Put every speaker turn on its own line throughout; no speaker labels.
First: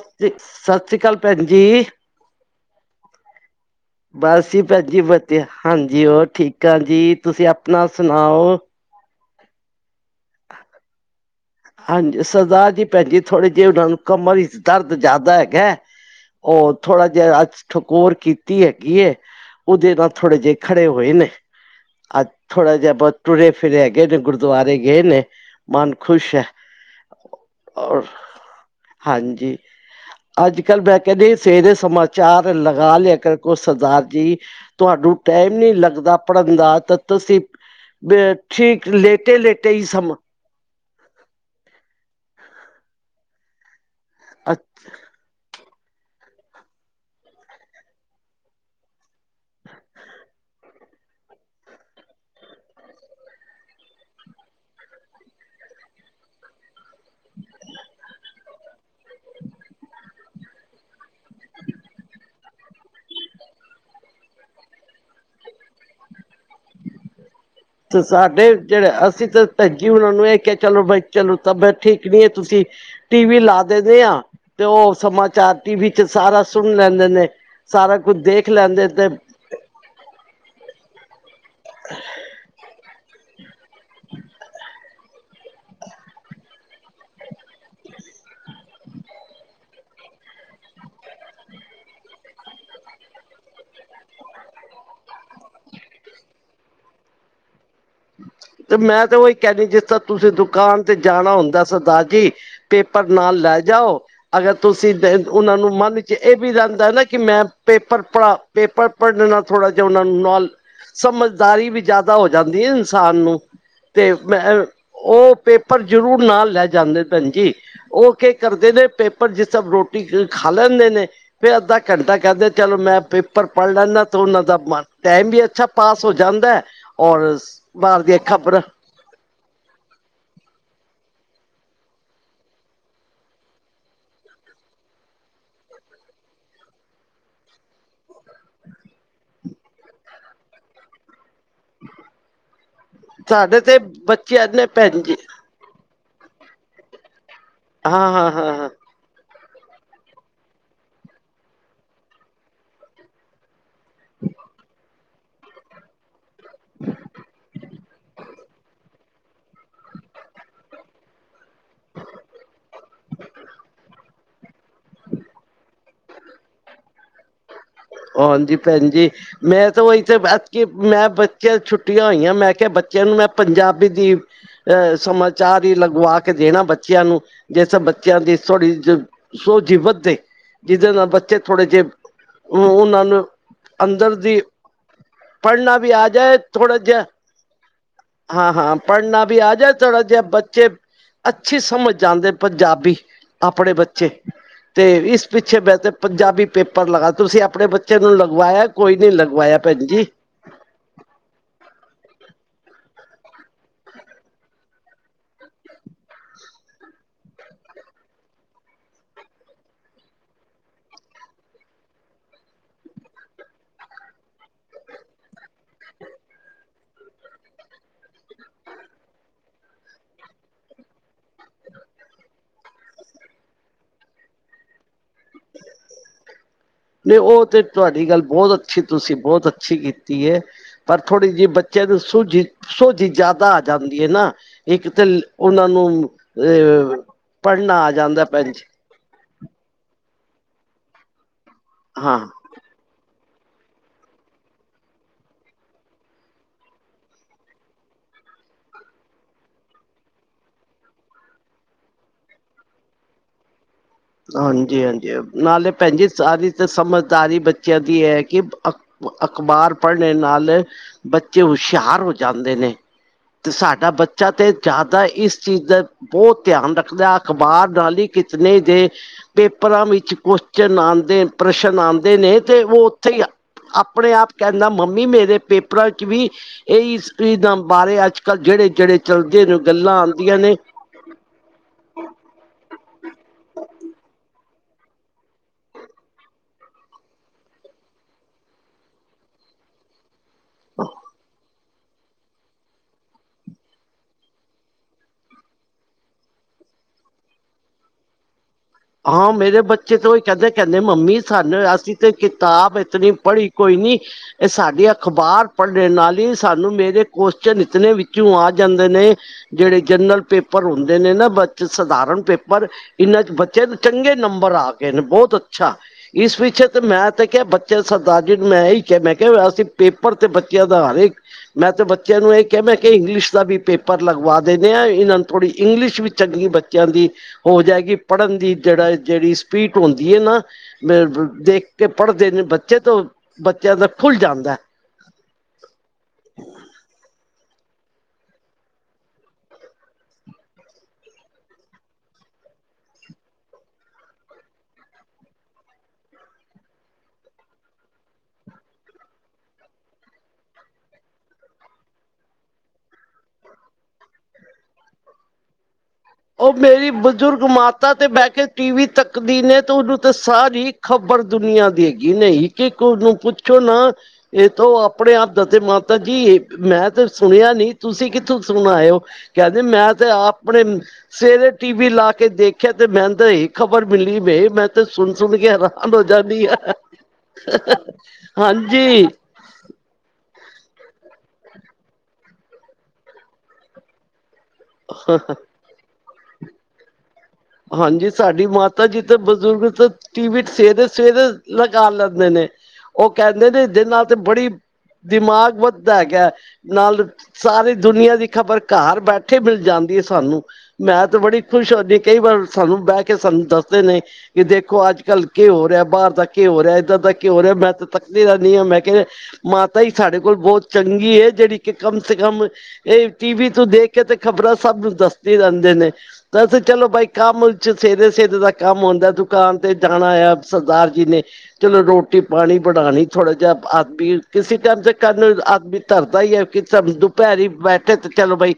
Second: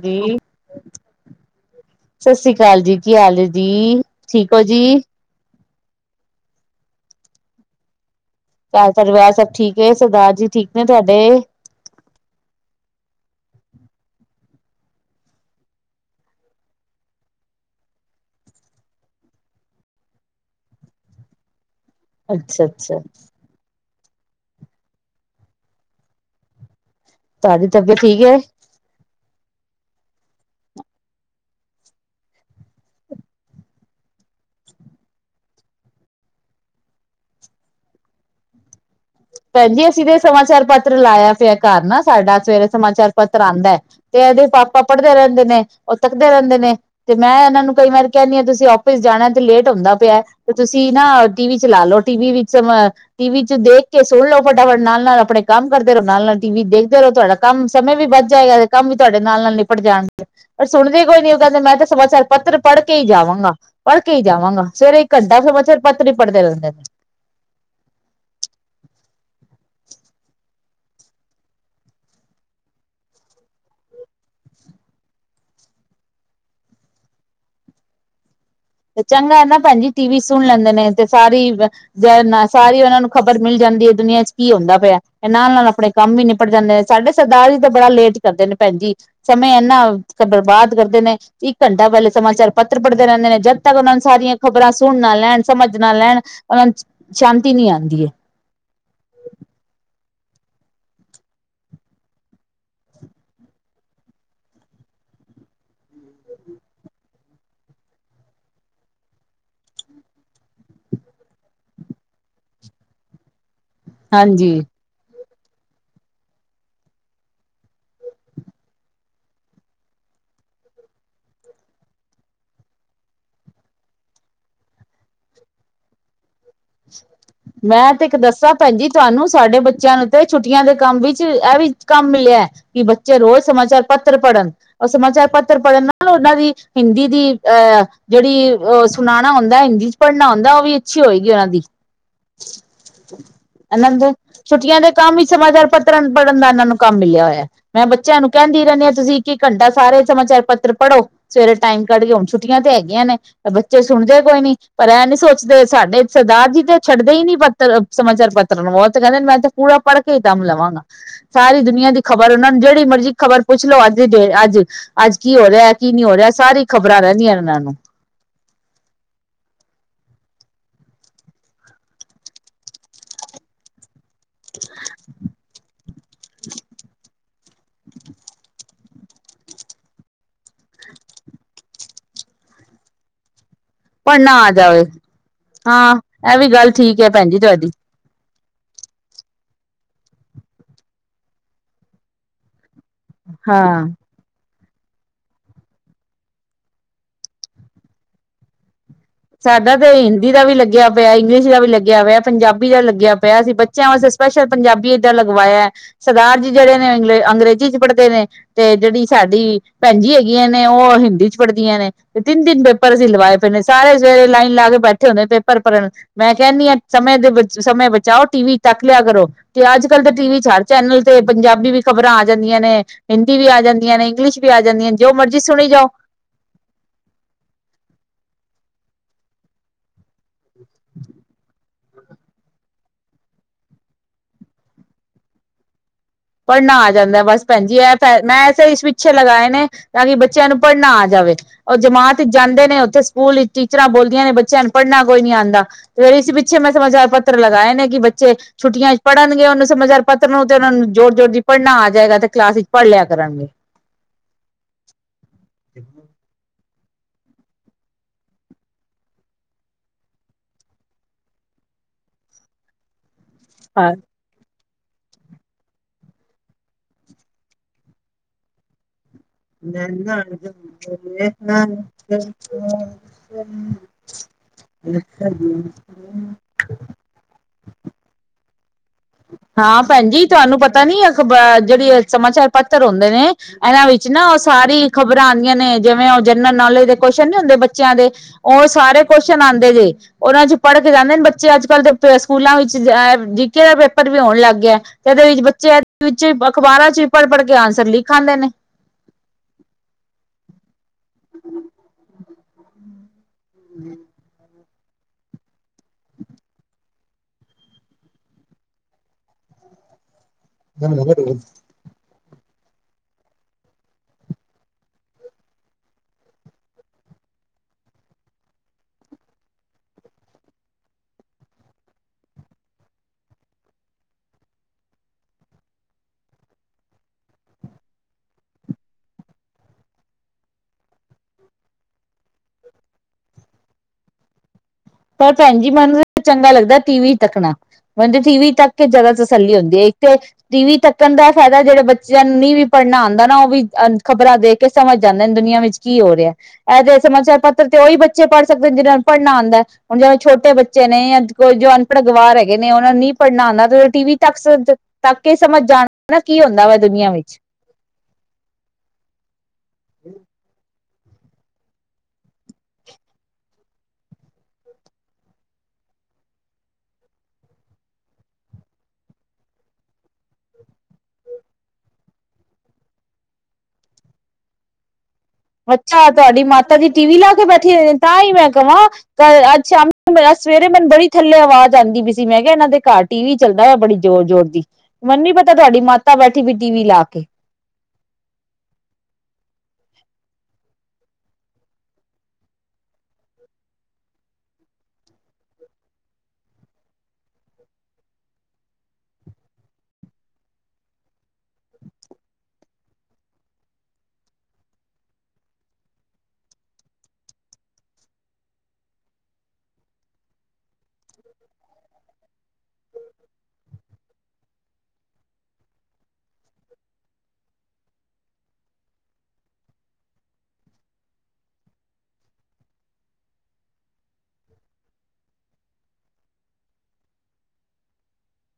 ਜੀ
ਸਤਿ ਸ਼੍ਰੀ ਅਕਾਲ ਭੈਣ ਜੀ।
ਸਤਿ ਸ੍ਰੀ ਅਕਾਲ ਜੀ। ਕੀ ਹਾਲ ਹੈ ਜੀ? ਠੀਕ
ਬਸ ਹੀ
ਹੋ ਜੀ
ਭੈਣਜੀ ਵਧੀਆ ਹਾਂਜੀ। ਹੋਰ ਠੀਕ ਠਾਕ ਜੀ। ਤੁਸੀਂ ਆਪਣਾ ਸੁਣਾਓ?
ਘਰ ਪਰਿਵਾਰ ਸਭ ਠੀਕ ਏ। ਸਰਦਾਰ ਜੀ ਠੀਕ ਨੇ ਤੁਹਾਡੇ?
ਹਾਂਜੀ ਸਰਦਾਰ ਜੀ। ਭੈਣਜੀ ਥੋੜੇ ਜਿਹੇ ਉਹਨਾਂ ਨੂੰ ਕਮਰ ਵਿੱਚ ਦਰਦ ਜ਼ਿਆਦਾ ਹੈਗਾ। ਉਹ ਥੋੜਾ ਜਿਹਾ ਅੱਜ ਠਕੋਰ ਕੀਤੀ ਹੈਗੀ ਐਂ। ਉਹਦੇ ਨਾਲ ਥੋੜੇ ਜਿਹੇ ਖੜੇ ਹੋਏ ਨੇ। ਅੱਜ
ਅੱਛਾ
ਥੋੜ੍ਹਾ ਜਿਹਾ
ਅੱਛਾ
ਬਹੁਤ ਤੁਰੇ‌। ਫਿਰੇ ਹੈਗੇ ਨੇ। ਗੁਰਦੁਆਰੇ ਗਏ ਨੇ। ਮਨ ਖੁਸ਼ ਹੈ।
ਤੁਹਾਡੀ ਤਬੀਅਤ
ਔਰ
ਠੀਕ ਏ।
ਹਾਂਜੀ। ਅੱਜ ਕੱਲ੍ਹ ਮੈਂ ਕਹਿ ਸਵੇਰੇ ਸਮਾਚਾਰ ਲਗਾ ਲਿਆ ਕਰੋ ਸਰਦਾਰ ਜੀ‌ ਤੁਹਾਨੂੰ ਟਾਈਮ ਨਹੀਂ ਲੱਗਦਾ ਪੜ੍ਹਨ ਦਾ, ਤਾਂ ਤੁਸੀਂ ਬੈਠੇ ਠੀਕ। ਲੇਟੇ- ਲੇਟੇ
ਭੈਣ
ਹੀ
ਜੀ ਅਸੀਂ
ਸਮਾਂ
ਤੇ ਸਮਾਚਾਰ ਪੱਤ ਤਰ ਲਾਇਆ ਪਿਆ ਘਰ ਨਾ, ਸਾਡਾ ਸਵੇਰੇ ਸਮਾਚਾਰ ਪੱਤਰ ਆਂਦਾ ਤੇ, ਇਹਦੇ ਪਾਪਾ ਪੜ੍ਹਦੇ ਰਹਿੰਦੇ ਨੇ। ਉਹ ਤੱਕਦੇ ਰਹਿੰਦੇ ਨੇ, ਤੇ ਮੈਂ ਇਹਨਾਂ ਨੂੰ ਕਈ ਵਾਰ ਕਹਿਦੀ ਤੁਸੀਂ ਔਫਿਸ ਜਾਣਾ ਤੇ, ਲੇਟ ਹੁੰਦਾ ਪਿਆ। ਤੇ ਤੁਸੀਂ ਨਾ ਟੀਵੀ ਚਲਾ ਲਓ। ਟੀਵੀ ਵਿੱਚ ਨਾ ਟੀਵੀ ਚ ਦੇਖ ਕੇ ਸੁਣ ਲੋ, ਫਟਾਫਟ ਨਾਲ -ਨਾਲ ਆਪਣੇ ਕੰਮ ਕਰਦੇ ਰਹੋ, ਨਾਲ -ਨਾਲ ਟੀਵੀ ਦੇਖਦੇ ਰਹੋ। ਤੁਹਾਡਾ ਕੰਮ ਸਮੇਂ ਵੀ ਬੱਚ ਜਾਏਗਾ। ਕੰਮ ਤੁਹਾਡੇ ਨਾਲ- ਨਾਲ ਨਿਪਟ ਜਾਣਗੇ, ਪਰ ਸੁਣਦੇ ਕੋਈ ਨੀ। ਉਹ ਕਹਿੰਦੇ ਮੈਂ ਤਾਂ ਸਮਾਚਾਰ ਪੱਤਰ ਪੜ੍ਹ ਕੇ ਹੀ ਜਾਵਾਂਗਾ। ਪੜ੍ਹ ਕੇ ਹੀ ਜਾਵਾਂਗਾ। ਸਵੇਰੇ ਇੱਕ ਘੰਟਾ ਸਮਾਚਾਰ ਪੱਤਰ ਹੀ ਪੜ੍ਹਦੇ ਰਹਿੰਦੇ ਨੇ।
ਤੇ ਸਾਡੇ ਜਿਹੜੇ ਅਸੀਂ ਤਾਂ ਭੈਣਜੀ ਉਹਨਾਂ ਨੂੰ ਇਹ ਕਿਹਾ ਚਲੋ - ਚਲੋ ਤਬੀਅਤ ਠੀਕ ਨੀ ਹੈ ਤੁਸੀਂ ਟੀ ਵੀ ਲਾ ਦਿੰਦੇ ਆ। ਤੇ ਉਹ ਸਮਾਚਾਰ ਟੀ ਵੀ ਚ ਸਾਰਾ ਸੁਣ ਲੈਂਦੇ ਨੇ। ਸਾਰਾ ਕੁੱਛ ਦੇਖ ਲੈਂਦੇ ਤੇ
ਚੰਗਾ ਨਾ ਭੈਣਜੀ ਟੀ ਵੀ ਸੁਣ ਲੈਂਦੇ ਨੇ ਤੇ ਸਾਰੀ ਜ ਨਾ ਸਾਰੀ ਉਹਨਾਂ ਨੂੰ ਖ਼ਬਰ ਮਿਲ ਜਾਂਦੀ ਏ, ਦੁਨੀਆਂ 'ਚ ਕੀ ਹੁੰਦਾ ਪਿਆ। ਤੇ ਨਾਲ-ਨਾਲ ਆਪਣੇ ਕੰਮ ਵੀ ਨਿਪਟ ਜਾਂਦੇ ਨੇ। ਸਾਡੇ ਸਰਦਾਰ ਜੀ ਤਾਂ ਬੜਾ ਲੇਟ ਕਰਦੇ ਨੇ, ਭੈਣ ਜੀ। ਸਮੇਂ ਐਂਨਾ ਬਰਬਾਦ ਕਰਦੇ ਨੇ, ਇੱਕ ਘੰਟਾ ਪਹਿਲੇ ਸਮਾਚਾਰ ਪੱਤਰ ਪੜ੍ਹਦੇ ਰਹਿੰਦੇ ਨੇ। ਜਦ ਤੱਕ ਉਹਨਾਂ ਨੂੰ ਸਾਰੀਆਂ ਖ਼ਬਰਾਂ ਸੁਣ ਨਾ, ਲੈਣ ਸਮਝ ਨਾ ਲੈਣ, ਉਹਨਾਂ ਨੂੰ ਸ਼ਾਂਤੀ ਨੀ ਆਉਂਦੀ ਏ।
ਤੇ ਮੈਂ ਤੇ ਉਹੀ ਕਹਿੰਨੀ, ਜਿਸ ਤਰ੍ਹਾਂ ਤੁਸੀਂ ਦੁਕਾਨ ਤੇ ਜਾਣਾ ਹੁੰਦਾ, ਸਰਦਾਰ ਜੀ ਪੇਪਰ ਨਾਲ ਲੈ ਜਾਓ ਅਗਰ ਤੁਸੀਂ ਉਹਨਾਂ ਨੂੰ ਮਨ 'ਚ ਇਹ ਵੀ ਰਹਿੰਦਾ ਨਾ, ਕਿ ਮੈਂ ਪੇਪਰ ਪੜ੍ਹਾ ਪੇਪਰ ਪੜ੍ਹਨ ਨਾਲ ਥੋੜ੍ਹਾ ਜਿਹਾ ਉਹਨਾਂ ਨੂੰ ਨੌਲ, ਸਮਝਦਾਰੀ ਵੀ ਜ਼ਿਆਦਾ ਹੋ ਜਾਂਦੀ। ਸਾਨੂੰ ਤੇ ਮੈਂ
ਹਾਂਜੀ
ਉਹ ਪੇਪਰ ਜ਼ਰੂਰ ਨਾਲ ਲੈ ਜਾਂਦੇ, ਭੈਣ ਜੀ। ਉਹ ਕੇ ਕਰਦੇ ਨੇ, ਪੇਪਰ ਜਿਸ ਸਭ ਰੋਟੀ ਖਾ ਲੈਂਦੇ ਨੇ ਫਿਰ ਅੱਧਾ ਘੰਟਾ ਕਹਿੰਦੇ ਚਲੋ, ਮੈਂ ਪੇਪਰ ਪੜ੍ਹ ਲੈਨਾਂ ਤੇ ਉਹਨਾਂ ਦਾ ਮ ਟਾਈਮ ਵੀ ਅੱਛਾ ਪਾਸ ਹੋ ਜਾਂਦਾ ਔਰ
ਮੈਂ
ਬਾਹਰ
ਤੇ ਇੱਕ
ਦੀਆਂ
ਦੱਸਾਂ
ਖ਼ਬਰਾਂ
ਭੈਣ ਜੀ ਤੁਹਾਨੂੰ, ਸਾਡੇ ਬੱਚਿਆਂ ਨੂੰ ਤੇ ਛੁੱਟੀਆਂ ਦੇ ਕੰਮ ਵਿੱਚ, ਇਹ ਵੀ ਕੰਮ ਮਿਲ਼ਿਆ। ਕੀ ਬੱਚੇ ਰੋਜ਼ ਸਮਾਚਾਰ ਪੱਤਰ ਪੜ੍ਹਨ ਉਹ ਸਮਾਚਾਰ ਪੱਤਰ ਪੜ੍ਹਨ ਨਾਲ ਉਹਨਾਂ ਦੀ, ਹਿੰਦੀ ਦੀ, ਅਹ ਜਿਹੜੀ ਉਹ ਸੁਣਾਂਣਾ ਹੁੰਦਾ, ਹਿੰਦੀ 'ਚ ਪੜਨਾ ਹੁੰਦਾ। ਉਹ ਵੀ ਅੱਛੀ ਹੋਏਗੀ, ਇਹਨਾਂ ਦੀ।
ਸਾਡੇ ਤੇ
ਐਨਾ ਦੇ
ਬੱਚੇ ਇਨੇ
ਛੁੱਟੀਆਂ ਦੇ
ਭੈਣ ਜੀ
ਕੰਮ 'ਚ ਸਮਾਚਾਰ ਪੱਤਰਨ, ਪੜ੍ਹਨ ਦਾ ਇਹਨਾਂ ਨੂੰ ਕੰਮ ਮਿਲਿਆ ਹੋਇਆ। ਮੈਂ
ਹਾਂ
ਬੱਚਿਆਂ ਨੂੰ
ਹਾਂ ਹਾਂ
ਕਹਿੰਦੀ
ਹਾਂ
ਰਹਿੰਨੀ ਆ ਤੁਸੀਂ ਕਿ ਘੰਟਾ ਸਾਰੇ ਸਮਾਚਾਰ ਪੱਤਰ ਪੜ੍ਹੋ। ਸਵੇਰੇ ਟਾਈਮ ਕੱਢ ਕੇ, ਹੁਣ ਛੁੱਟੀਆਂ ਤੇ ਹੈਗੀਆਂ ਨੇ ਤੇ ਬੱਚੇ ਸੁਣਦੇ ਕੋਈ ਨੀ, ਪਰ ਇਹ ਨੀ ਸੋਚਦੇ ਸਾਡੇ ਸਰਦਾਰ ਜੀ ਤਾਂ ਛੱਡਦੇ ਈ ਨੀ ਪੱਤਰ, ਸਮਾਚਾਰ ਪੱਤਰਾਂ ਨੂੰ। ਉਹ ਤੇ ਕਹਿੰਦੇ ਮੈਂ ਤਾਂ ਪੂਰਾ ਪੜ੍ਹਕੇ ਈ ਦਮ ਲਵਾਂਗਾ। ਸਾਰੀ ਦੁਨੀਆਂ ਦੀ ਖ਼ਬਰ ਉਹਨਾਂ ਨੂੰ, ਜਿਹੜੀ ਮਰਜ਼ੀ ਖ਼ਬਰ ਪੁੱਛ ਲੋ। ਅੱਜ ਜੇ ਅੱਜ ਅੱਜ ਕੀ ਹੋ ਰਿਹਾ, ਕੀ ਨੀ ਹੋ ਰਿਹਾ, ਸਾਰੀ ਖ਼ਬਰਾਂ ਰਹਿੰਦੀਆਂ ਇਹਨਾਂ ਨੂੰ।
ਹਾਂਜੀ, ਭੈਣ ਜੀ। ਮੈਂ ਤੋ ਉਹੀ ਇਥੇ ਬੇਹ ਕਿ ਮੈਂ ਬੱਚਿਆਂ ਛੁੱਟੀਆਂ ਹੋਈਆਂ, ਮੈਂ ਕਿਹਾ ਬੱਚਿਆਂ ਨੂੰ, ਮੈਂ ਪੰਜਾਬੀ ਦੀ ਅਹ ਸਮਾਚਾਰ ਈ ਲਗਵਾ ਕੇ ਦੇਣਾ ਬੱਚਿਆਂ ਨੂੰ। ਜਿਸ ਬੱਚਿਆਂ ਦੀ ਥੋੜ੍ਹੀ ਜ ਸੋਝੀ ਵੱਧੇ, ਜਿਹਦੇ ਨਾਲ ਬੱਚੇ ਥੋੜੇ ਜਿਹੇ ਉਹ ਉਹਨਾਂ ਨੂੰ ਅੰਦਰ
ਪੜ੍ਹਨਾ
ਦੀ,
ਆ ਜਾਵੇ
ਪੜ੍ਹਨਾ ਵੀ
ਹਾਂ
ਆ ਜਾਏ,
ਇਹ ਵੀ ਗੱਲ
ਥੋੜਾ
ਠੀਕ
ਜਿਹਾ
ਹੈ ਭੈਣ ਜੀ ਤੁਹਾਡੀ
ਹਾਂ-ਹਾਂ, ਪੜ੍ਹਨਾ ਵੀ ਆ ਜਾਏ, ਥੋੜ੍ਹਾ ਜਿਆ ਬੱਚੇ ਅੱਛੀ ਸਮਝ ਜਾਂਦੇ ਪੰਜਾਬੀ ਆਪਣੇ
ਹਾਂ
ਬੱਚੇ ਤੇ ਇਸ ਪਿੱਛੇ ਬੈ ਤੇ ਪੰਜਾਬੀ ਪੇਪਰ ਲਗਾ ਤੁਸੀ ਆਪਣੇ ਬੱਚੇ ਨੂੰ ਲਗਵਾਇਆ, ਕੋਈ ਨੀ ਲਗ-
ਸਾਡਾ ਤੇ ਹਿ ਦੀ ਦਾ ਵੀ ਲਗਿਆ ਪਿਐ, ਇੰਗਲਿਸ਼ ਦਾ ਵੀ ਲਗਿਆ ਪਿਐ, ਪੰਜਾਬੀ ਦਾ ਲਗਿਆ ਪਿਐ। ਅਸੀਂ ਬੱਚਿਆਂ ਵਾਸੇ ਸਪੈਸ਼ਲ ਪੰਜਾਬੀਏ ਦਾ ਲਗਵਾਇਐ। ਸਰਦਾਰ ਜੀ ਜੇੜੇ ਨੇ ਇੰਗਲੇ ਅੰਗਰੇਜ਼ੀ 'ਚ ਪੜ੍ਹਦੇ ਨੇ। ਤੇ ਜੇੜੀ ਸਾਡੀ ਭੈਣਜੀ ਹੈਗੀਆਂ ਨੇ, ਉਹ ਹਿੰਦੀ 'ਚ ਪੜ੍ਹਦੀਆਂ ਨੇ। ਤੇ ਤਿੰਨ-ਤਿੰਨ ਪੇਪਰ ਅਸੀ ਲਵਾਏ ਪਏ ਨੇ, ਸਾਰੇ ਸਵੇਰੇ ਲਾਈਨ ਲਾ ਕੇ ਬੈਠੇ ਹੁੰਦੇ ਪੇਪਰ ਪਰਨ। ਮੈਂ ਕੈਂਨੀ ਆ ਸਮੇਂ ਦੇ ਬੱਚ, ਸਮੇਂ ਬਚਾਓ ਟੀ ਵੀ ਤੱਕ ਲਿਆ ਕਰੋ। ਤੇ ਅੱਜ-ਕੱਲ੍ਹ ਦੇ ਟੀ ਵੀ 'ਚ ਹਰ ਚੈਨਲ ਤੇ ਪੰਜਾਬੀ ਵੀ ਖ਼ਬਰਾਂ ਆ ਜਾਂਦੀਆ ਨੇ। ਹਿੰਦੀ ਵੀ ਆ ਜੰਦਿਆ ਨੇ, ਇੰਗਲਿਸ਼ ਵੀ ਆ ਜੰਦਿਆ ਨੇ। ਜੋ ਮਰਜ਼ੀ ਸੁਣੀ ਜਾਓ।
ਨਈ ਉ ਤੇ ਤੁਆਡੀ ਗੱਲ ਬੋਤ ਅੱਛੀ, ਤੁਸੀ ਬੋਤ ਅੱਛੀ ਕੀਤੀ ਏ। ਪਰ ਥੋੜੀ ਜੀ ਬੱਚ ਚਿਆ ਨੂੰ ਸੂਝੀ ਸੋਝੀ ਜ਼ਾਂਦਾ ਆ ਜਾਂਦੀ ਏ ਨਾ, ਏਕ ਤੇ ਉਨ੍ਹਾਂ ਨੂੰ
ਪੜ੍ਹਨਾ ਆ
ਅ
ਜਾਂਦਾ ਬਸ ਪੈਣਜੀ,
ਪੜ੍ਹਨਾ ਆ
ਏ ਪੈ
ਜਾਂਦਾ
ਮੈਂ
ਭੈਣ ਜੀ
ਐਸੇ ਇਸ ਵਿਚ ਛੇ ਲਗਾਏ ਨੇ ਤਾ ਕਿ ਬੱਚਿਆਂ ਨੂੰ ਪੜ੍ਹਨਾ ਆ ਜਾਵੇ। ਉਹ ਜਮਾਤ
ਹਾਂ
ਇੱਚ ਜਾਂਦੇ ਨੇ ਉੱਥੇ ਸਕੂਲ ਇ ਟੀਚਰਾਂ ਬੋਲਦੀਆਂ ਨੇ ਬੱਚਿਆਂ ਨੂੰ ਪੜ੍ਹਨਾ ਕੋਈ ਨੀ ਆਂਦਾ ਤੇ ਏਸੀ ਪਿੱਛੇ ਮੈਂ ਸਮਾਚਾਰ ਪੱਤਰ ਲਗਾਏ ਨੇ ਕਿ ਬੱਚੇ ਛੁੱਟੀਆਂ ਚ ਪੜ੍ਹਨਗੇ ਉਨੂੰ ਸਮਾਚਾਰ ਪੱਤਰ ਨੂੰ ਤੇ ਉਨਾਂ ਨੂੰ ਜੋੜ ਜੋੜਦੀ ਪੜ੍ਹਨਾ ਆ ਜਾਏਗਾ ਤੇ। ਕਲਾਸ ਇੱਚ ਪੜ੍ਹ ਲਿਆ ਕਰਨਗੇ।
ਹਾਂਜੀ-ਹਾਂਜੀ ਨਾਲੇ ਪੈਂਜੀ ਸਾਰੀ ਤੇ ਸਮਝਦਾਰੀ ਬੱਚਿਆਂ ਦੀ ਐ ਕਿ ਅਕ ਅਖਬਾਰ ਪੜ੍ਹਨੇ ਨਾਲ ਬੱਚੇ ਹੁਸ਼ਿਆਰ ਹੋ ਜਾਂਦੇ ਨੇ। ਤੇ ਸਾਡਾ ਬੱਚ ਚਾ ਤੇ ਜਾਦਾ ਇਸ ਚੀਜ਼ ਦ ਬੋਤ ਧਿਆਨ ਰੱਖਦਾ ਅਖਬਾਰ ਨਾਲ ਈ ਕਿਤਨੀ ਦੇ [inaudible] ਪੇਪਰਾਂ ਵਿਚ
ਹਾਂ
ਕੌਸ਼ਚਣ ਆਂਦੇ ਪ੍ਰਸ਼ਨ ਆਂਦੇ ਨੇ ਤੇ ਉ ਉੱਥੇ ਈ ਆਪਣੇ ਆਪ ਕੇਂਦਾ ਮੰਮੀ ਮੇਰੇ ਪੇਪਰਾਂ ਇੱਚ ਵੀ ਏਹੀ ਸਪੀਡਮ ਬਾਰੇ ਅੱਜ-ਕੱਲ੍ਹ ਜੇੜੇ-ਜੇੜੇ ਚਲਦੇ ਨ
ਹਾਂ
ਗੱਲਾਂ
ਭੈਣ ਜੀ
ਆਂਦੀਆਂ ਨੇ
ਤੁਹਾਨੂੰ ਪਤਾ ਨੀ ਅਖਬਾ ਜੇੜੀ ਸਮਾਚਾਰ ਪੱਤਰ ਹੁੰਦੇ ਨੇ ਏਨਾ ਵਿਚ ਨਾ ਉ ਸਾਰੀ ਖ਼ਬਰਾਂ ਆਂਦੀਆਂ ਨੇ ਜਿਵੇਂ ਉ ਜਨਰਲ ਨੌਲੇਜ ਦੇ ਕੋਸ਼ਚਣ ਨੀ ਹੁੰਦੇ ਬੱਚਿਆਂ ਦੇ। ਓਵੇ ਸਾਰੇ ਕੌਸ਼ਨ ਆਂਦੇ ਜੇ। ਉਨਾਂ ਚ ਪੜ੍ਹ ਕੇ ਜਾਂਦੇ ਨੇ ਬੱਚੇ ਅੱਜ-ਕੱਲ੍ਹ ਦੇ ਪੇ ਸਕੂਲਾਂ ਵਿੱਚ ਐ ਜੀ ਕੇ ਦਾ ਪੇਪ ਪਰ ਵੀ ਹੋਣ ਲਗ ਗਿਆ ਏਦੇ ਵਿਚ ਬੱਚੇ ਏਦੇ ਵਿਚ ਅਖ਼ਬਾਰਾਂ ਚ ਹੀ ਪੜ੍ਹ-ਪੜ੍ਹ ਕੇ ਆਂਸਰ ਲਿਖ ਆਂਦੇ ਨੇ।
ਹਾਂ ਮੇਰੇ ਬੱਚੇ ਤਾ ਓਇ ਕੈਦੇ-ਕੈਂਦੇ ਮੰਮੀ ਸਾਨੂੰ ਅਸੀ ਤੇ ਕਿਤਾਬ ਇਤਨੀ ਪੜ੍ਹੀ ਕੋਈ ਨੀ ਏ ਸਾਡੀਆਂ ਅਖ਼ਬਾਰ ਪੜ੍ਹਨੇ ਨਾਲ ਈ ਸਾਨੂੰ ਮੇਰੇ ਕੌਸ਼ਚਣ ਇਤਨੇ ਵਿੱਚੋ ਆ ਜਾਂਦੇ ਨੇ। ਜੇੜੇ ਜਨਲ ਪੇਪਰ ਹੁੰਦੇ ਨੇ ਨਾ ਬੱਚ ਸਧਾਰਨ ਪੇਪਰ ਏਨਾ ਚ ਬੱਚ ਚੱਲ ਚੰਗੇ ਨੰਬਰ ਆ ਗੇ ਨੇ ਬੋਤ ਅੱਛਾ। ਇਸ ਵਿਸ਼ੇ ਤੇ ਮੈਂ ਤੇ ਕਿਆ ਬੱਚੇ ਸਰਦਾਰ ਜੀ ਨੂੰ ਮੈਂ ਇਹੀ ਕਿਐ ਮੈਂ ਕਿਆ ਅਸੀ ਪੇਪਰ ਤੇ ਬੱਚਿਆਂ ਦਾ ਹਰੇਕ ਮੈਂ ਤੇ ਬੱਚਿਆਂ ਨੂੰ ਏਇ ਕਿਆ ਮੈਂ ਕਿਆ ਇੰਗਲਿਸ਼ ਦਾ ਵੀ ਪੇਪਰ ਲਗਵਾ ਦੇਣੇ ਆ। ਇਨ੍ਹਾਂਨੂੰ ਨੂੰ ਥੋੜ੍ਹੀ ਇੰਗਲਿਸ਼ ਵੀ ਚੰਗੀ ਬਚ ਚਿਆਂ ਦੀ ਹੋ ਜਾਏਗੀ ਪੜ੍ਹਨ ਦੀ ਜੇੜਾ ਜੇੜੀ ਸਪੀਟ ਹੁੰਦੀ ਏ ਨਾ ਬਿਲਬੁਲ ਦੇਖ ਕੇ ਪੜ੍ਹਦੇ ਨੇ ਬੱਚੇ ਤੋਂ ਬੱਚਿਆਂ ਦਾ ਖੁੱਲ ਜਾਂਦੈ।
ਪਰ ਪੈਂਜੀ ਮੈਨੂੰ ਤੇ ਚੰਗਾ ਲੱਗਦਾ ਟੀ ਵੀ ਤੱਕਣਾ। ਮੈਨ ਤੇ ਟੀ-ਵੀ ਤੱਕ ਕੇ ਜਾਦਾ ਤਸੱਲੀ ਹੁੰਦੀ ਏ। ਇਕ ਤੇ ਟੀ-ਵੀ ਤੱਕਣ ਦਾ ਐ ਫੈਦਾ ਜੇੜੇ ਬੱਚਿਆਂ ਨੂੰ ਨੀ ਵੀ ਪੜ੍ਹਨਾ ਆਂਦਾ ਨਾ ਉ ਵੀ ਖ਼ਬਰਾਂ ਦੇਖ ਕੇ ਸਮਝ ਜਾਂਦੇ ਨੇ ਦੁਨੀਆਂ ਵਿੱਚ ਕੀ ਹੋ ਰਿਆ। ਐ ਜੇ ਸਮਾਚਾਰ ਪੱਤਰ ਤੇ ਉਈ ਬੱਚੇ ਪੜ੍ਹ ਸਕਦੇ ਨ ਜਿਨ੍ਹਾਂਨੂੰ ਪੜ੍ਹਨਾ ਆਂਦੈ। ਹੁਣ ਜੇਵੇਂ ਛੋਟੇ ਬੱਚੇ ਨੇ ਯਾ ਕੋਈ ਜੋ ਅਨਪੜ੍ਹ ਗਵਾਰ ਹੈਗੇ ਨੇ ਉਨਾਂ ਨੂੰ ਨੀ ਪੜ੍ਹਨਾ ਆਂਦਾ ਤੇ ਓ ਟੀ ਵੀ ਤੱਕ ਸ ਤੱਕ ਕੇ ਈ ਸਮਝ ਜਾਣ ਗੇ ਨਾ ਕੀ ਹੁੰਦਾ ਪਿਐ ਦੁਨੀਆਂ ਵਿੱਚ।
ਤਾ ਤੇ ਬੈ ਕੇ ਟੀ-ਵੀ ਤੱਕਦੀ ਨੇ ਤੇ ਉਨੂੰ ਤੇ ਸਾਰੀ ਖਬਰ ਦੁਨੀਆਂ ਦੀ ਹੈਗੀ ਨਈ ਕਿ ਕੁ ਉਨੂੰ ਪੁੱਛੋ ਨਾ ਏ ਤਾ ਓ ਆਪਣੇ ਆਪ ਦੱਸੇ ਮਾਤਾ ਜੀ ਮੈਂ ਤੇ ਸੁਣਿਆ ਨੀ ਤੁਸੀ ਕਿੱਥੋਂ ਸੁਣ ਆਏ ਓ। ਕੈਦੇ ਮੈਂ ਤੇ ਆਪਣੇ ਸਵੇਰੇ ਟੀ-ਵੀ ਲਾ ਕੇ ਦੇਖਿਆ ਤੇ ਮੈਨੂੰ ਤੇ ਇਹ ਖ਼ਬਰ ਮਿਲੀ ਵੇ ਮੈਂ ਤੇ ਸੁਣ ਸੁਣ ਕੇ ਹੈਰਾਨ
ਅੱਛਾ
ਹੋ
ਤੁਹਾਡੀ
ਜਾਂਦੀ ਆ
ਮਾਤਾ ਜੀ ਟੀ-ਵੀ ਲਾ ਕੇ ਬੈਠੇ ਹੋਏ ਨੇ ਤਾਂ ਹੀ ਮੈਂ ਕਹਵਾ
ਹਾਂਜੀ
ਅੱਜ ਸ਼ਾਮੀ ਮੇੈਂ ਸਵੇਰੇ ਮੈਨੂੰ ਬੜੀ ਥੱਲੇ ਆਵਾਜ਼ ਆਉਂਦੀ ਪਈ ਸੀ। ਮੈਂ ਕਿਹਾ ਇਹਨਾਂ ਦੇ ਘਰ ਟੀ ਵੀ ਚੱਲਦਾ ਪਇਆ ਬੜੀ ਜ਼ੋਰ-ਜ਼ੋਰ ਦੀ। ਮੈਨੂੰ ਨੀ ਪਤਾ ਤੁਹਾਡੀ ਮਾਤਾ ਬੈਠੀ ਪਈ ਟੀ-ਵੀ ਲਾ ਕੇ।
ਹਾਂਜੀ ਸਾਡੀ ਮਾਤਾ ਜੀ ਤੇ ਬਜ਼ੁਰਗ ਤੋਂ ਟੀਵੀ ਸਵੇਰੇ-ਸਵੇਰੇ ਲਗਾ ਲੈਂਦੇ ਨੇ ਉਹ ਕਹਿੰਦੇ ਨੇ ਓਹ ਕਹਿੰਦੇ ਨੇ ਜਿਹਨਾ ਤੇ ਬੜੀ ਦਿਮਾਗ ਵੱਧਦਾ ਹੈਗਾ ਨਾਲ ਸਾਰੀ ਦੁਨੀਆਂ ਦੀ ਖ਼ਬਰ ਘਰ ਬੈਠੇ ਮਿਲ ਜਾਂਦੀ ਹੈ ਸਾਨੂੰ। ਮੈਂ ਤੇ ਬੜੀ ਖੁਸ਼ ਹੂੰਦੀ ਕਈ ਵਾਰ ਸਾਨੂੰ ਬਹਿ ਕੇ ਸਾਨੂੰ ਦੱਸਦੇ ਨੇ। ਕਿ ਦੇਖੋ ਅੱਜ ਕੱਲ੍ਹ ਕੀ ਹੋ ਰਿਹਾ ਬਾਹਰ ਦਾ ਕੀ ਹੋ ਰਿਹਾ ਇੱਦਾਂ ਦਾ ਕੀ ਹੋ ਰਿਹਾ ਮੈਂ ਤਾਂ ਤੱਕਦੀ ਰਹਿੰਦੀ ਹਾਂ ਮੈਂ ਕਿਹਾ ਮਾਤਾ ਜੀ ਸਾਡੇ ਕੋਲ ਬਹੁਤ ਚੰਗੀ ਹੈ ਜਿਹੜੀ ਕਿ ਕਮ ਸੇ ਕਮ ਇਹ ਟੀ ਵੀ ਤੋਂ ਦੇਖ ਕੇ ਤੇ ਖ਼ਬਰਾਂ ਸਭ ਨੂੰ ਦੱਸਦੀ ਰਹਿੰਦੇ ਨੇ। ਤਾਂ ਅ ਚਲੋ ਬਾਈ ਕੰਮ ਚ' ਸਵੇਰੇ ਸਵੇਰੇ ਦਾ ਕੰਮ ਹੁੰਦਾ ਦੁਕਾਨ ਤੇ ਜਾਣਾ ਆ ਸਰਦਾਰ ਜੀ ਨੇ। ਚਲੋ ਰੋਟੀ- ਪਾਣੀ ਬਣਾਉਲੀ ਥੋੜਾ ਜਿਹਾ ਆਦਮੀ, ਕਿਸੇ ਟਾਈਮ ਦੇ ਕਰਨ ਆਦਮੀ ਧਰਦਾ ਹੀ ਹੈ ਕਿ ਦੁਪਹਿਰੀ ਬੈਠੇ ਤੇ ਚਲੋ ਬਈ।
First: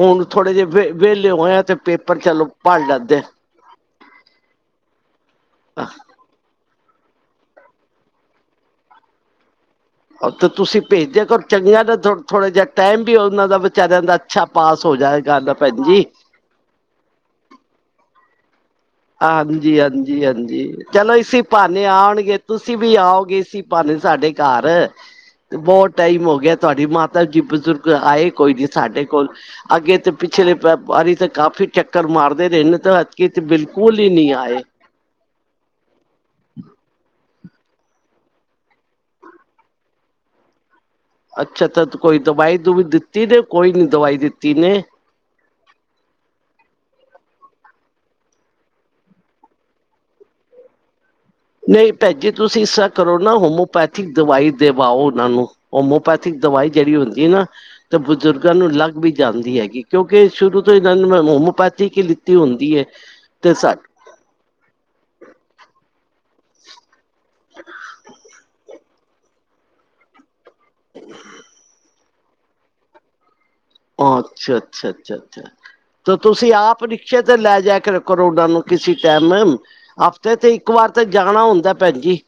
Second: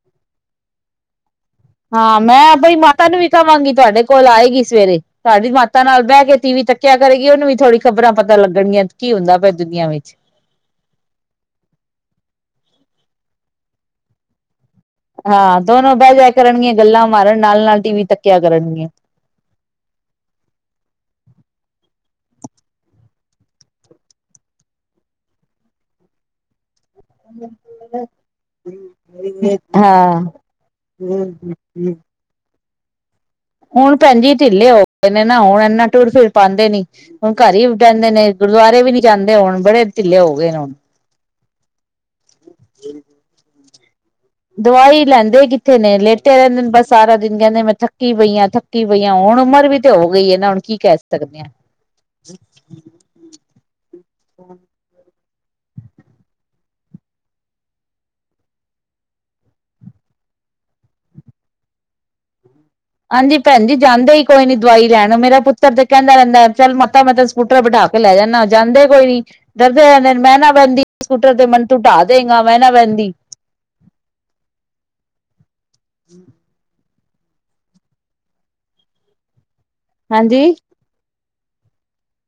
ਹੁਣ ਥੋੜੇ ਜਿਹੇ ਵ ਵਿਹਲੇ ਹੋਏ ਆ, ਤੇ ਪੇਪਰ
ਹਾਂ ਮੈਂ
ਚਲੋ
ਆਪਣੀ
ਪੜ੍ਹ
ਮਾਤਾ ਨੂੰ
ਲੈਂਦੇ
ਵੀ ਕਵਾਂਗੀ ਤੁਹਾਡੇ ਕੋਲ ਆਏਗੀ ਸਵੇਰੇ, ਤੁਹਾਡੀ ਮਾਤਾ ਨਾਲ ਬਹਿ ਕੇ ਟੀ ਵੀ ਤੱਕ ਕਿਆ ਕਰੇਗੀ ਉਹਨੂੰ ਵੀ ਥੋੜੀ ਖ਼ਬਰਾਂ ਪਤਾ ਲੱਗਣਗੀਆਂ ਕੀ ਹੁੰਦਾ ਪਿਆ ਦੁਨੀਆਂ ਵਿੱਚ।
ਤਾਂ ਤੁਸੀਂ ਭੇਜ ਦਿਆ ਕਰੋ ਚੰਗੀਆਂ ਨੇ ਥੋੜਾ ਥੋੜ੍ਹਾ ਜਿਹਾ ਟਾਈਮ ਵੀ ਉਹਨਾਂ ਦਾ ਵਿਚਾਰਿਆਂ ਦਾ ਅੱਛਾ ਪਾਸ ਹੋ ਜਾਏਗਾ ਨਾ
ਹਾਂ
ਭੈਣ
ਦੋਨੋ
ਜੀ।
ਬਹਿ ਜਾਇਆ ਕਰਨਗੀਆਂ ਗੱਲਾਂ ਮਾਰਨ ਨਾਲ- ਨਾਲ ਟੀ ਵੀ ਤੱਕਿਆ ਕਰਨਗੀਆਂ।
ਹਾਂਜੀ- ਹਾਂਜੀ- ਹਾਂਜੀ। ਚਲੋ ਇਸੀ ਭਾਨੇ ਆਉਣਗੇ ਤੁਸੀਂ ਵੀ ਆਓਗੇ ਇਸੀ ਭਾਨੇ ਸਾਡੇ ਘਰ। ਬਹੁਤ ਟਾਈਮ ਹੋ ਗਿਆ ਤੁਹਾਡੀ ਮਾਤਾ ਜੀ ਬਜ਼ੁਰਗ ਆਏ ਕੋਈ ਨੀ ਸਾਡੇ ਕੋਲ। ਅੱਗੇ ਤੇ
ਹਾਂ
ਪਿਛਲੇ ਬਾਰੀ ਤਾਂ ਕਾਫ਼ੀ ਚੱਕਰ ਮਾਰਦੇ ਰਹੇ ਨੇ ਤਾਂ ਐਦਕੀ
ਹੁਣ ਭੈਣਜੀ ਢਿੱਲੇ ਹੋ ਗਏ ਨੇ ਨਾ ਹੁਣ ਇਨਾ ਟੁਰ- ਫਿਰ ਪਾਉਂਦੇ ਨੀ। ਹੁਣ ਘਰ ਹੀ ਰਹੰਦੇ ਨੇ ਗੁਰਦੁਆਰੇ ਵੀ ਨੀ ਜਾਂਦੇ ਹੁਣ ਬੜੇ ਢਿੱਲੇ ਹੋ ਗਏ ਨੇ ਹੁਣ।
ਅੱਛਾ- ਅੱਛਾ, ਕੋਈ ਦਵਾਈ- ਦਵੂਈ ਵੀ ਦਿੱਤੀ ਤੇ ਕੋਈ ਨੀ ਦਵਾਈ ਦਿੱਤੀ? ਨੇ
ਦਵਾਈ ਲੈਂਦੇ ਕਿ ਇੱਥੇ ਨੇ ਲੇਟੇ ਰਹਿੰਦੇ ਨੇ ਬਸ ਸਾਰਾ ਦਿਨ ਕਹਿੰਦੇ ਮੈਂ ਥੱਕੀ ਪਈ ਹਾਂ, ਥੱਕੀ ਪਈਆਂ ਹਾਂ, ਹੁਣ ਉਮਰ ਵੀ ਤੇ ਹੋ ਗਈ ਹੈ ਨਾ ਹੁਣ। ਕੀ ਕਹਿ ਸਕਦੇ ਹਾਂ।
ਨਹੀਂ ਭੈਣ ਜੀ ਤੁਸੀਂ ਇਸ ਤਰ੍ਹਾਂ ਕਰੋ ਨਾ ਹੋਮੋਪੈਥਿਕ ਦਵਾਈ ਦਿਵਾਓ ਉਹਨਾਂ ਨੂੰ। ਹੋਮੋਪੈਥਿਕ ਦਵਾਈ ਜਿਹੜੀ ਹੁੰਦੀ ਨਾ ਤਾਂ ਬਜ਼ੁਰਗਾਂ ਨੂੰ ਲੱਗ ਵੀ ਜਾਂਦੀ ਹੈਗੀ। ਕਿਉਂਕਿ ਸ਼ੁਰੂ ਤੋਂ ਇਹਨਾਂ ਨੇ ਹੋਮੋਪੈਥੀ ਕੀ ਲਿੱਤੀ ਹੁੰਦੀ ਹੈ।
ਹਾਂਜੀ
ਤੇ
ਭੈਣ ਜੀ
ਸਾ
ਜਾਂਦੇ ਹੀ ਕੋਈ ਨੀ ਦਵਾਈ ਲੈਣ, ਮੇਰਾ ਪੁੱਤਰ ਤੇ ਕਹਿੰਦਾ ਰਹਿੰਦਾ। ਚੱਲ ਮਾਤਾ ਮੈਂ ਤੈਨੂੰ ਸਕੂਟਰ ਬਿਠਾ ਕੇ ਲੈ ਜਾਂਦਾ, ਜਾਂਦੇ ਕੋਈ ਨੀ, ਡਰਦੇ ਰਹੰਦੇ ਮੈਂ ਨਾ ਬਹਿੰਦੀ ਸਕੂਟਰ ਤੇ ਮੈਨੂੰ ਤੂੰ ਟਾ ਦੇਗਾ ਮੈਂ ਨਾ ਬਹਿੰਦੀ।
ਅੱਛਾ- ਅੱਛਾ- ਅੱਛਾ- ਅੱਛਾ। ਤੇ ਤੁਸੀਂ ਆਪ ਰਿਕਸ਼ੇ ਤੇ ਲੈ ਜਾਏ ਕਰੋੋ ਓਹਨਾਂ ਨੂੰ ਕਿਸੇ ਟੈਾਇਮ। ਹਫ਼ਤੇ ਤੇ
ਹਾਂਜੀ
ਇੱਕ ਵਾਰ ਤੇ ਜਾਣਾ ਹੁੰਦਾ ਭੈਣ ਜੀ।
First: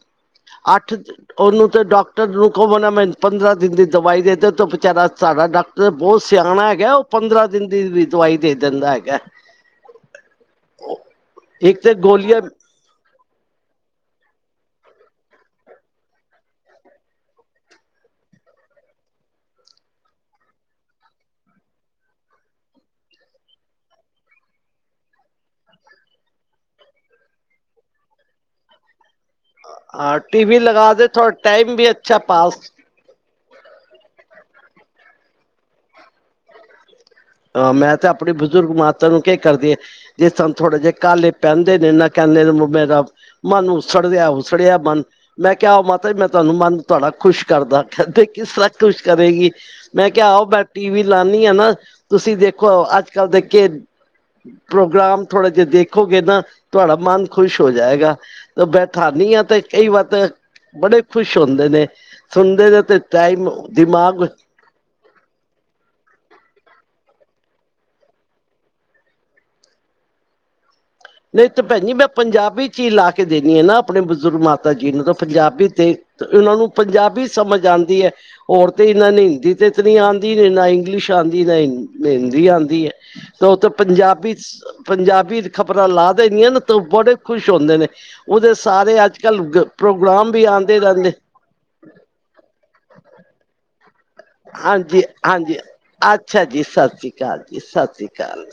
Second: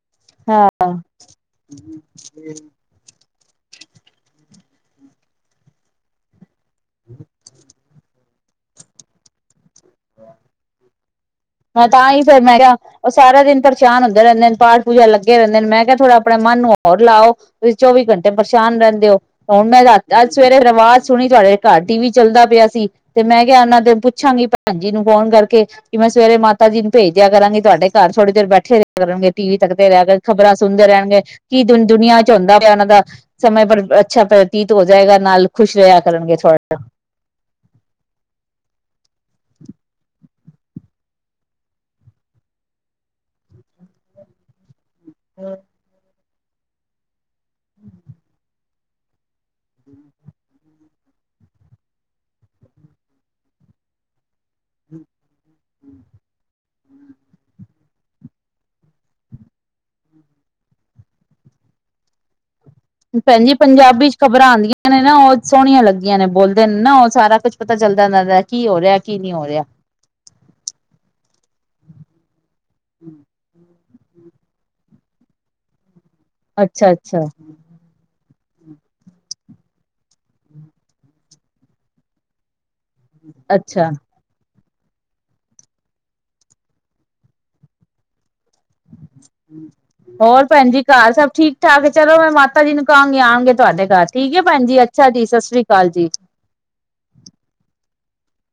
ਹਾਂ
ਅੱਠ ਉਹਨੂੰ ਤੇ ਡਾਕਟਰ ਨੂੰ ਕਵੋ ਮੈਂ ਪੰਦਰਾਂ ਦਿਨ ਦੀ ਦਵਾਈ ਦੇਦੇ ਤੇ ਬਿਚਾਰਾ ਸਾਡਾ ਡਾਕਟਰ ਬਹੁਤ ਸਿਆਣਾ ਹੈਗਾ ਉਹ ਪੰਦਰਾਂ ਦਿਨ ਦੀ ਦਵਾਈ ਦੇ ਦਿੰਦਾ ਹੈਗਾ। ਇੱਕ
ਹਾਂ,
ਤੇ
ਤਾਂ ਹੀ ਫੇਰ
ਗੋਲੀਆਂ
ਮੈਂ ਕਿਹਾ ਉਹ ਸਾਰਾ ਦਿਨ ਪਰੇਸ਼ਾਨ ਹੁੰਦੇ ਰਹਿੰਦੇ ਨੇ ਪਾਠ ਪੂਜਾ ਲੱਗੇ ਰਹਿੰਦੇ ਨੇ ਮੈਂ ਕਿਹਾ ਥੋੜ੍ਹਾ ਆਪਣੇ ਮਨ ਨੂੰ ਹੋਰ ਲਾਓ। ਤੁਸੀਂ ਚੌਵੀ ਘੰਟੇ ਪਰੇਸ਼ਾਨ ਰਹਿੰਦੇ ਹੋ। ਹੁਣ ਮੈਂ ਰਾ ਅੱਜ ਸਵੇਰੇ ਅਵਾਜ਼ ਸੁਣੀ ਤੁਹਾਡੇ ਘਰ ਟੀ ਵੀ ਚੱਲਦਾ ਪਿਆ ਸੀ। ਤੇ ਮੈਂ ਕਿਹਾ ਉਹਨਾਂ ਦੇ ਪੁੱਛਾਂਗੀ ਭੈਣ ਜੀ ਨੂੰ ਫੋਨ ਕਰਕੇ, ਕਿ ਮੈਂ ਸਵੇਰੇ ਮਾਤਾ ਜੀ ਨੂੰ ਭੇਜ ਦਿਆ ਕਰਾਂਗੀ ਤੁਹਾਡੇ ਘਰ, ਥੋੜੇ ਚਰ ਬੈਠੇ ਰਿਹਾ ਕਰਣਗੇ। ਟੀ ਵੀ ਤੱਕਦੇ ਰਹਿੰਗੇ,
ਹਾਂ ਟੀ
ਖ਼ਬਰਾਂ
ਵੀ
ਸੁਣਦੇ
ਲਗਾ ਦੇ
ਰਹਿਣਗੇ,
ਥੋੜਾ
ਕੀ
ਟਾਈਮ
ਦੁ
ਵੀ ਅੱਛਾ
ਦੁਨੀਆਂ ਚ ਹੁੰਦਾ ਪਿਆ
ਪਾਸ
ਉਹਨਾਂ ਦਾ। ਸਮੇਂ ਪਰ ਅੱਛਾ ਬਤੀਤ ਹੋ ਜਾਏਗਾ ਨਾਲ ਖੁਸ਼ ਰਿਆ ਕਰਨਗੇ ਥੋੜਾ।
ਅ ਮੈਂ ਤੇ ਆਪਣੀ ਬਜ਼ੁਰਗ ਮਾਤਾ ਨੂੰ ਕਿਆ ਕਰਦੀ ਏ। ਜੇ ਸਾਨੂੰ ਥੋੜੇ ਜਿਏ ਕਾਲੇ ਪਹਨਦੇ ਨੇ ਨਾ ਕਹਿੰਦੇ ਮ ਮੇਰਾ ਮਨ ਉਸੜਿਆ-ਉਸੜਿਆ ਮਨ। ਮੈਂ ਕਿਆ ਉਹ ਮਾਤਾ ਜੀ ਮੈਂ ਤੁਹਾਨੂੰ ਮਨ ਤੁਆਡਾ ਖੁਸ਼ ਕਰਦਾ, ਕਹਿੰਦੇ ਕਿਸ ਤਰਾਂ ਖੁਸ਼ ਕਰੇਗੀ। ਮੈਂ ਕਿਆ ਆਓ ਮੈਂ ਟੀ ਵੀ ਲਾਨੀ ਆ ਨਾ, ਤੁਸੀਂ ਦੇਖੋ ਅੱਜ ਕੱਲ ਦੇ ਕੇ ਪ੍ਰੋਗਰਾਮ ਥੋੜੇ ਜਏ ਦੇਖੋਗੇ ਨਾ, ਤੁਆਡਾ ਮਨ ਖ਼ੁਸ਼ ਹੋ ਜਾਏਗਾ। ਬੈਠਾਨੀ ਆ ਤੇ ਕਈ ਵਾਰ ਤੇ ਬੜੇ ਖੁਸ਼ ਹੁੰਦੇ ਨੇ। ਸੁਣਦੇ ਨੇ ਤੇ
ਭੈਣ
ਟਾਈਮ
ਜੀ ਪੰਜਾਬੀ ਚ'
ਦਿਮਾਗ
ਖ਼ਬਰਾ ਆਂਦੀਆਂ। ਨੇ ਨਾ ਉਹ ਸੋਹਣੀਆਂ ਲੱਗਦੀਆਂ ਨੇ ਬੋਲਦੇ ਨੇ ਨਾ ਉਹ ਸਾਰਾ ਕੁਛ ਪਤਾ ਚੱਲਦਾ ਜਾਂਦਾ ਕੀ ਹੋ ਰਿਆ, ਕੀ ਨਹੀਂ ਹੋ ਰਿਆ।
ਨਹੀਂ ਤੇ ਭੈਣ ਜੀ ਮੈਂ ਪੰਜਾਬੀ ਚ' ਈ ਲਾ ਕੇ ਦੇਨੀ ਆ ਨਾ ਆਪਣੇ ਬਜ਼ੁਰਗ ਮਾਤਾ ਜੀ ਨੂੰ ਤਾਂ ਪੰਜਾਬੀ ਤੇ। ਇਨਾਂ ਨੂੰ
ਅੱਛਾ ਅੱਛਾ
ਪੰਜਾਬੀ ਸਮਝ ਆਂਦੀ ਐ। ਔਰ ਤੇ ਇਹਨਾਂ ਨੇ ਹਿੰਦੀ ਤੇ ਇਤਨੀ ਆਂਦੀ ਨੀ ਨਾ ਇੰਗਲਿਸ਼ ਆਂਦੀ ਆ ਨਾ, ਹਿੰਦੀ ਆਂਦੀ ਐ। ਤਾਂ ਉੱਥੇ
ਅੱਛਾ
ਪੰਜਾਬੀ ਚ' ਪੰਜਾਬੀ ਖ ਰਾ ਲਾ ਦੇਨੀ ਆ ਤਾਂ ਉਹ ਬੜੇ ਖੁਸ਼ ਹੁੰਦੇ ਨੇ, ਉਹਦੇ ਸਾਰੇ ਅੱਜ ਅੱਜ-ਕੱਲ ਪ੍ਰੋਗਰਾਮ ਵੀ
ਹੋਰ ਭੈਣ
ਆਂਦੇ
ਜੀ
ਰੈਂਦੇ।
ਘਰ ਸਭ ਠੀਕ ਚਲੋ ਮੈਂ ਮਾਤਾ ਜੀ ਨੂੰ ਕਹਾਂਗੀ ਆਣਗੇ ਤੁਹਾਡੇ ਘਰ ਠੀਕ ਐ ਭੈਣ ਜੀ
ਹਾਂਜੀ
ਅੱਛਾ ਜੀ
ਹਾਂਜੀ
ਸਸ੍ਰੀ ਕਾਲ ਜੀ।
ਅੱਛਾ ਜੀ, ਸਸ਼੍ਰੀ ਕਾਲ ਜੀ, ਸਸ਼੍ਰੀ ਕਾਲ।